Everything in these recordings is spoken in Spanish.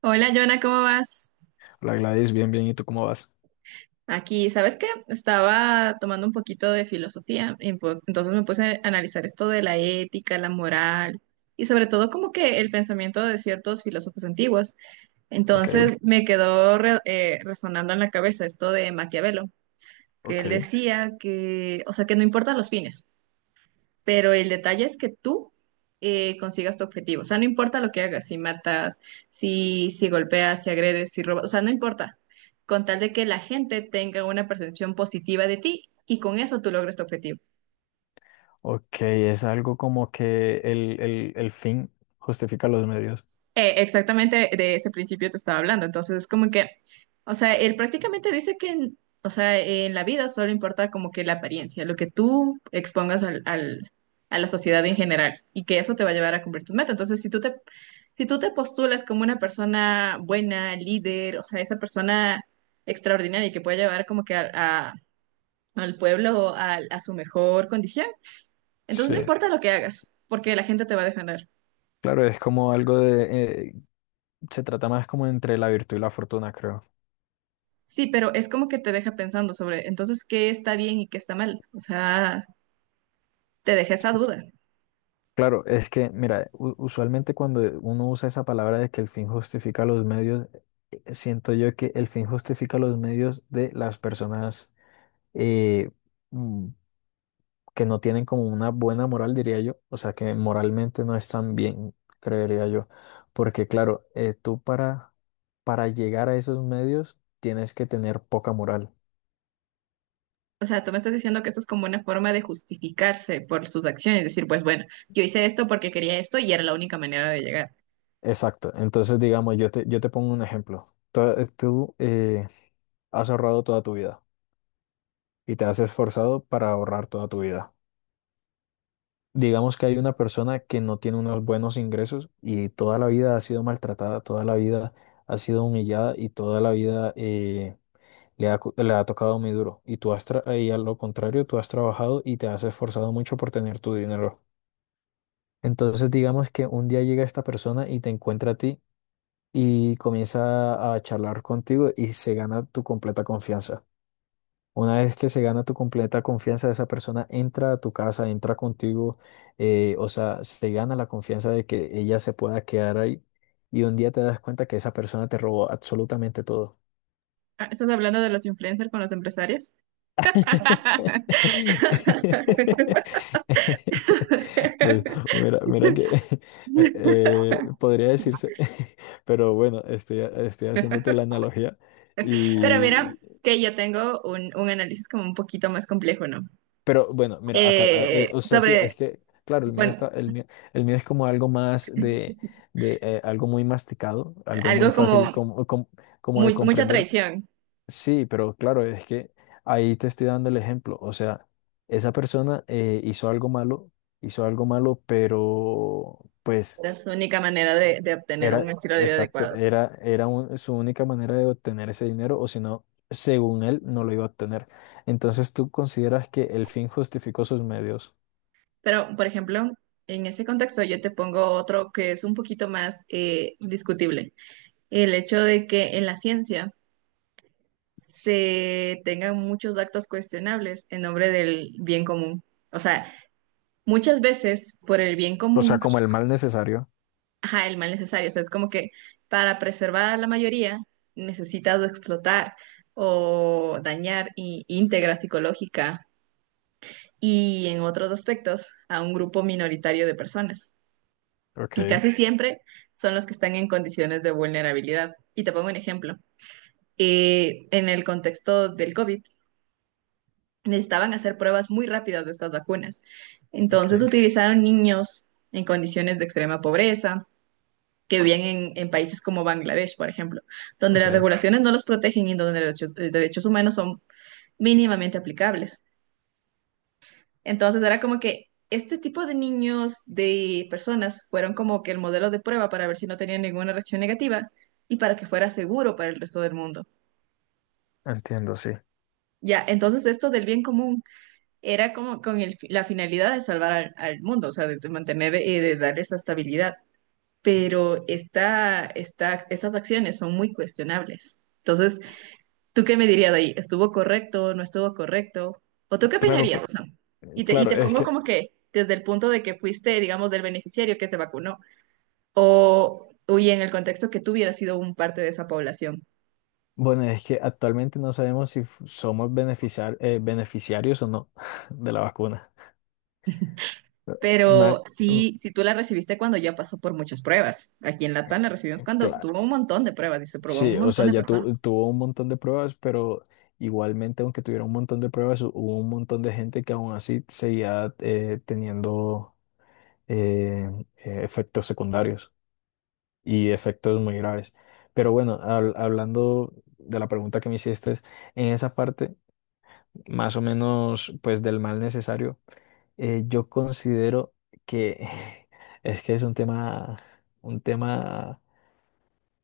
Hola, Jonah, ¿cómo vas? La Gladys, bien, bien. ¿Y tú cómo vas? Aquí, ¿sabes qué? Estaba tomando un poquito de filosofía, entonces me puse a analizar esto de la ética, la moral y sobre todo como que el pensamiento de ciertos filósofos antiguos. Ok, Entonces me quedó resonando en la cabeza esto de Maquiavelo, que él ok. decía que, o sea, que no importan los fines, pero el detalle es que tú consigas tu objetivo. O sea, no importa lo que hagas, si matas, si golpeas, si agredes, si robas, o sea, no importa. Con tal de que la gente tenga una percepción positiva de ti y con eso tú logres tu objetivo. Ok, es algo como que el fin justifica los medios. Exactamente de ese principio te estaba hablando. Entonces, es como que, o sea, él prácticamente o sea, en la vida solo importa como que la apariencia, lo que tú expongas a la sociedad en general y que eso te va a llevar a cumplir tus metas. Entonces, si tú te postulas como una persona buena, líder, o sea, esa persona extraordinaria que puede llevar como que al pueblo a su mejor condición, entonces Sí. no importa lo que hagas, porque la gente te va a defender. Claro, es como algo de... se trata más como entre la virtud y la fortuna, creo. Sí, pero es como que te deja pensando sobre entonces qué está bien y qué está mal. O sea, te deja esa duda. Claro, es que, mira, usualmente cuando uno usa esa palabra de que el fin justifica los medios, siento yo que el fin justifica los medios de las personas eh, mm, que no tienen como una buena moral, diría yo, o sea, que moralmente no están bien, creería yo, porque claro, para llegar a esos medios tienes que tener poca moral. O sea, tú me estás diciendo que esto es como una forma de justificarse por sus acciones, decir, pues bueno, yo hice esto porque quería esto y era la única manera de llegar. Exacto, entonces digamos, yo te pongo un ejemplo. Has ahorrado toda tu vida y te has esforzado para ahorrar toda tu vida. Digamos que hay una persona que no tiene unos buenos ingresos y toda la vida ha sido maltratada, toda la vida ha sido humillada y toda la vida. Le ha tocado muy duro. Y tú y a lo contrario, tú has trabajado y te has esforzado mucho por tener tu dinero. Entonces, digamos que un día llega esta persona y te encuentra a ti y comienza a charlar contigo y se gana tu completa confianza. Una vez que se gana tu completa confianza, esa persona entra a tu casa, entra contigo, o sea, se gana la confianza de que ella se pueda quedar ahí y un día te das cuenta que esa persona te robó absolutamente todo. Ah, ¿estás hablando de los influencers con los empresarios? Pues mira, mira que podría decirse, pero bueno, estoy haciéndote la analogía Pero mira y, que yo tengo un análisis como un poquito más complejo, ¿no? pero bueno, mira, acá, Eh, o sea, sí, es sobre, que, claro, bueno, el mío es como algo más de algo muy masticado, algo muy algo como fácil como de mucha comprender. traición. Sí, pero claro, es que ahí te estoy dando el ejemplo. O sea, esa persona hizo algo malo, pero pues Era su única manera de obtener era, un estilo de vida exacto, adecuado. era su única manera de obtener ese dinero, o si no, según él, no lo iba a obtener. Entonces tú consideras que el fin justificó sus medios, Pero, por ejemplo, en ese contexto yo te pongo otro que es un poquito más discutible. El hecho de que en la ciencia se tengan muchos actos cuestionables en nombre del bien común. O sea, muchas veces por el bien o sea, común, como el mal necesario. ajá, el mal necesario. O sea, es como que para preservar a la mayoría necesitas explotar o dañar íntegra psicológica y en otros aspectos a un grupo minoritario de personas. Y Ok, casi siempre son los que están en condiciones de vulnerabilidad. Y te pongo un ejemplo. En el contexto del COVID, necesitaban hacer pruebas muy rápidas de estas vacunas. Entonces ok, utilizaron niños en condiciones de extrema pobreza, que vivían en países como Bangladesh, por ejemplo, donde ok. las regulaciones no los protegen y donde derechos humanos son mínimamente aplicables. Entonces era como que este tipo de niños, de personas, fueron como que el modelo de prueba para ver si no tenían ninguna reacción negativa y para que fuera seguro para el resto del mundo. Entiendo, sí. Ya, entonces esto del bien común era como con la finalidad de salvar al mundo, o sea, de mantener, de darle esa estabilidad. Pero estas acciones son muy cuestionables. Entonces, ¿tú qué me dirías de ahí? ¿Estuvo correcto? ¿No estuvo correcto? ¿O tú qué Claro, opinarías? ¿Sam? Y te, y claro, te es pongo que como que desde el punto de que fuiste, digamos, del beneficiario que se vacunó, o y en el contexto que tú hubieras sido un parte de esa población. bueno, es que actualmente no sabemos si somos beneficiarios o no de la vacuna. Ma- Pero mm, sí, si tú la recibiste cuando ya pasó por muchas pruebas. Aquí en Latam la recibimos cuando cla- tuvo un montón de pruebas y se probó a un sí, o montón sea, de ya personas. tuvo un montón de pruebas, pero igualmente, aunque tuviera un montón de pruebas, hubo un montón de gente que aún así seguía teniendo eh, efectos secundarios y efectos muy graves. Pero bueno, hablando de la pregunta que me hiciste, en esa parte, más o menos, pues del mal necesario. Yo considero que es que es un tema, un tema,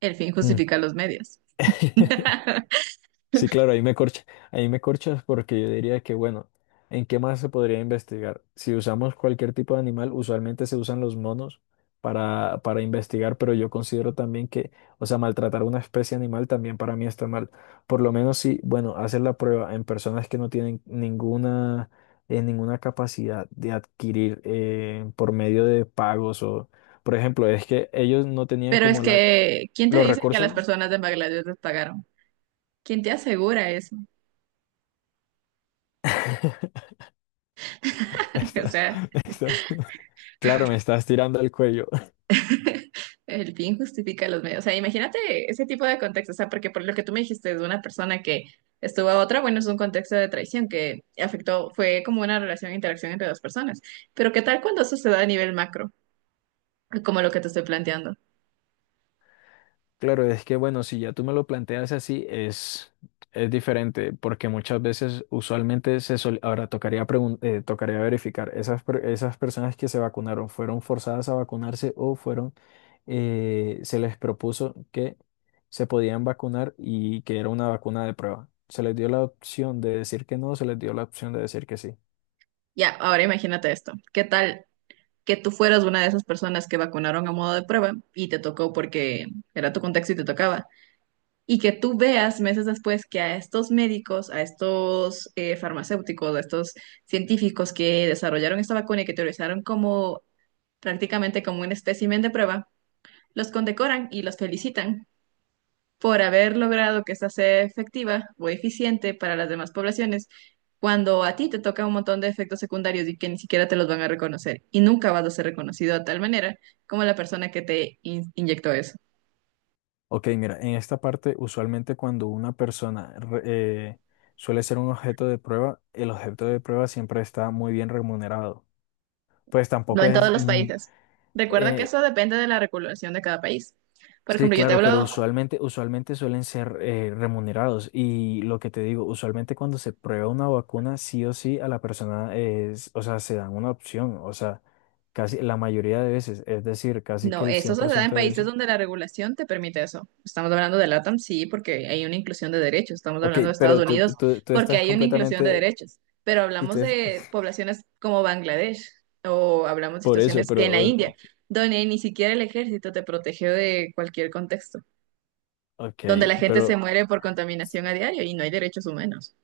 El fin mm, justifica los medios. sí, claro, ahí me corcha, ahí me corchas porque yo diría que, bueno, ¿en qué más se podría investigar? Si usamos cualquier tipo de animal, usualmente se usan los monos para investigar, pero yo considero también que, o sea, maltratar una especie animal también para mí está mal. Por lo menos si, bueno, hacer la prueba en personas que no tienen ninguna, ninguna capacidad de adquirir por medio de pagos o, por ejemplo, es que ellos no tenían Pero es como la, que, ¿quién te los dice que a recursos. las personas de Bangladesh les pagaron? ¿Quién te asegura eso? O Está- sea, está. Claro, me estás tirando el cuello. el fin justifica los medios. O sea, imagínate ese tipo de contexto. O sea, porque por lo que tú me dijiste de una persona que estuvo a otra, bueno, es un contexto de traición que afectó, fue como una relación, interacción entre dos personas. Pero ¿qué tal cuando eso se da a nivel macro? Como lo que te estoy planteando. Claro, es que bueno, si ya tú me lo planteas así, es diferente, porque muchas veces, usualmente, ahora tocaría, tocaría verificar, esas personas que se vacunaron, ¿fueron forzadas a vacunarse o fueron, se les propuso que se podían vacunar y que era una vacuna de prueba? ¿Se les dio la opción de decir que no, se les dio la opción de decir que sí? Ya, ahora imagínate esto. ¿Qué tal que tú fueras una de esas personas que vacunaron a modo de prueba y te tocó porque era tu contexto y te tocaba, y que tú veas meses después que a estos médicos, a estos farmacéuticos, a estos científicos que desarrollaron esta vacuna y que utilizaron como prácticamente como un espécimen de prueba, los condecoran y los felicitan por haber logrado que esta sea efectiva o eficiente para las demás poblaciones, cuando a ti te toca un montón de efectos secundarios y que ni siquiera te los van a reconocer y nunca vas a ser reconocido de tal manera como la persona que te inyectó eso? Ok, mira, en esta parte usualmente cuando una persona suele ser un objeto de prueba, el objeto de prueba siempre está muy bien remunerado. Pues No tampoco en todos es... los mm, países. Recuerda que eh, eso depende de la regulación de cada país. Por sí, ejemplo, yo te claro, claro pero hablo, usualmente, usualmente suelen ser remunerados. Y lo que te digo, usualmente cuando se prueba una vacuna, sí o sí a la persona es, o sea, se dan una opción, o sea, casi la mayoría de veces, es decir, casi que no, el eso cien se por da en ciento de países veces. donde la regulación te permite eso. Estamos hablando de LATAM, sí, porque hay una inclusión de derechos. Estamos Ok, hablando de pero Estados Unidos, tú porque estás hay una inclusión de completamente... derechos. Pero Y tú, hablamos de poblaciones como Bangladesh o hablamos de por eso, situaciones que en la pero India, donde ni siquiera el ejército te protege de cualquier contexto, ok, donde la gente se pero muere por contaminación a diario y no hay derechos humanos.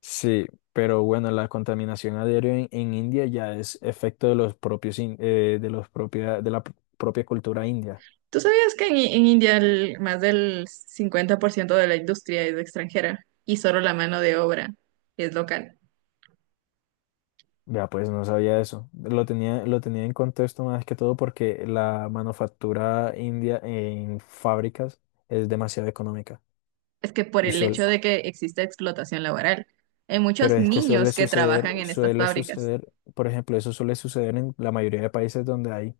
sí, pero bueno, la contaminación aérea en India ya es efecto de los propios de los propia, de propia cultura india. ¿Tú sabías que en India más del 50% de la industria es extranjera y solo la mano de obra es local? Vea, pues no sabía eso. Lo tenía en contexto más que todo porque la manufactura india en fábricas es demasiado económica. Es que por Y el suel hecho de que existe explotación laboral, hay muchos Pero es que niños que trabajan en estas suele fábricas. suceder, por ejemplo, eso suele suceder en la mayoría de países donde hay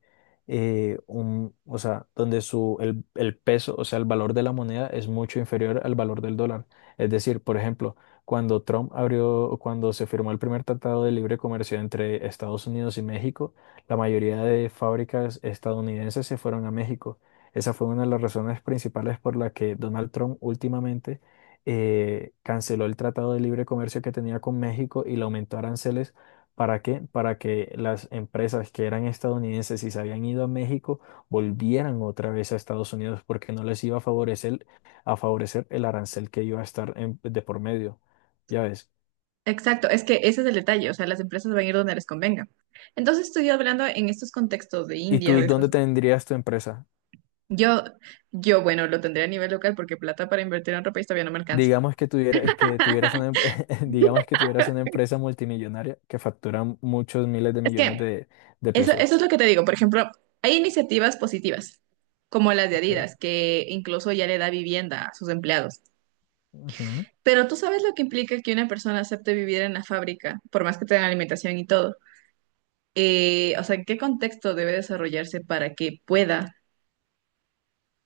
o sea, donde su, el peso, o sea, el valor de la moneda es mucho inferior al valor del dólar. Es decir, por ejemplo, cuando Trump abrió, cuando se firmó el primer tratado de libre comercio entre Estados Unidos y México, la mayoría de fábricas estadounidenses se fueron a México. Esa fue una de las razones principales por la que Donald Trump últimamente canceló el tratado de libre comercio que tenía con México y le aumentó aranceles. ¿Para qué? Para que las empresas que eran estadounidenses y se habían ido a México volvieran otra vez a Estados Unidos porque no les iba a favorecer el arancel que iba a estar de por medio. Ya ves. Exacto, es que ese es el detalle, o sea, las empresas van a ir donde les convenga. Entonces estoy hablando en estos contextos de ¿Y India, tú de dónde tendrías tu empresa? yo, yo, bueno, lo tendré a nivel local porque plata para invertir en ropa y todavía no me alcanza. Digamos que tuvieras digamos que tuvieras una empresa multimillonaria que factura muchos miles de Es millones que de Eso, pesos. eso es lo que te digo. Por ejemplo, hay iniciativas positivas, como las de Ok. Adidas, que incluso ya le da vivienda a sus empleados. Ujú. Pero tú sabes lo que implica que una persona acepte vivir en la fábrica, por más que tenga alimentación y todo. ¿En qué contexto debe desarrollarse para que pueda,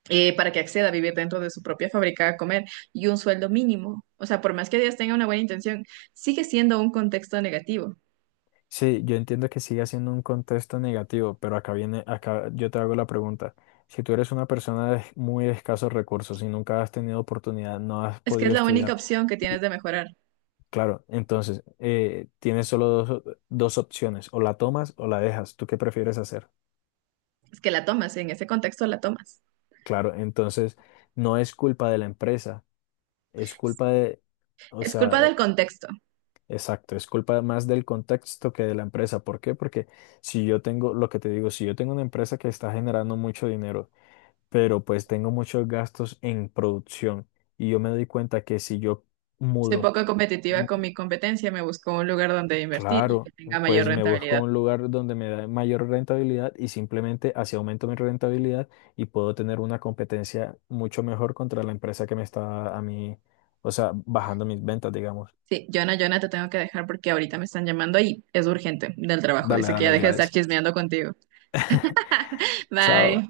para que acceda a vivir dentro de su propia fábrica a comer y un sueldo mínimo? O sea, por más que Adidas tenga una buena intención, sigue siendo un contexto negativo. Sí, yo entiendo que sigue siendo un contexto negativo, pero acá viene, acá yo te hago la pregunta. Si tú eres una persona de muy escasos recursos y nunca has tenido oportunidad, no has Es que es podido la única estudiar, opción que tienes y de mejorar. claro, entonces tienes solo dos opciones, o la tomas o la dejas. ¿Tú qué prefieres hacer? Es que la tomas, en ese contexto la tomas. Claro, entonces no es culpa de la empresa, es culpa de, o Es culpa sea, del contexto. exacto, es culpa más del contexto que de la empresa. ¿Por qué? Porque si yo tengo, lo que te digo, si yo tengo una empresa que está generando mucho dinero, pero pues tengo muchos gastos en producción y yo me doy cuenta que si yo Soy mudo, poco competitiva mm, con mi competencia, me busco un lugar donde invertir y que claro, tenga mayor pues me busco rentabilidad. un lugar donde me da mayor rentabilidad y simplemente así aumento mi rentabilidad y puedo tener una competencia mucho mejor contra la empresa que me está a mí, o sea, bajando mis ventas, digamos. Sí, Jonah, Jonah, te tengo que dejar porque ahorita me están llamando y es urgente del trabajo. Dale, Dice que ya dale, deje de estar Gladys. chismeando contigo. Chao. Bye.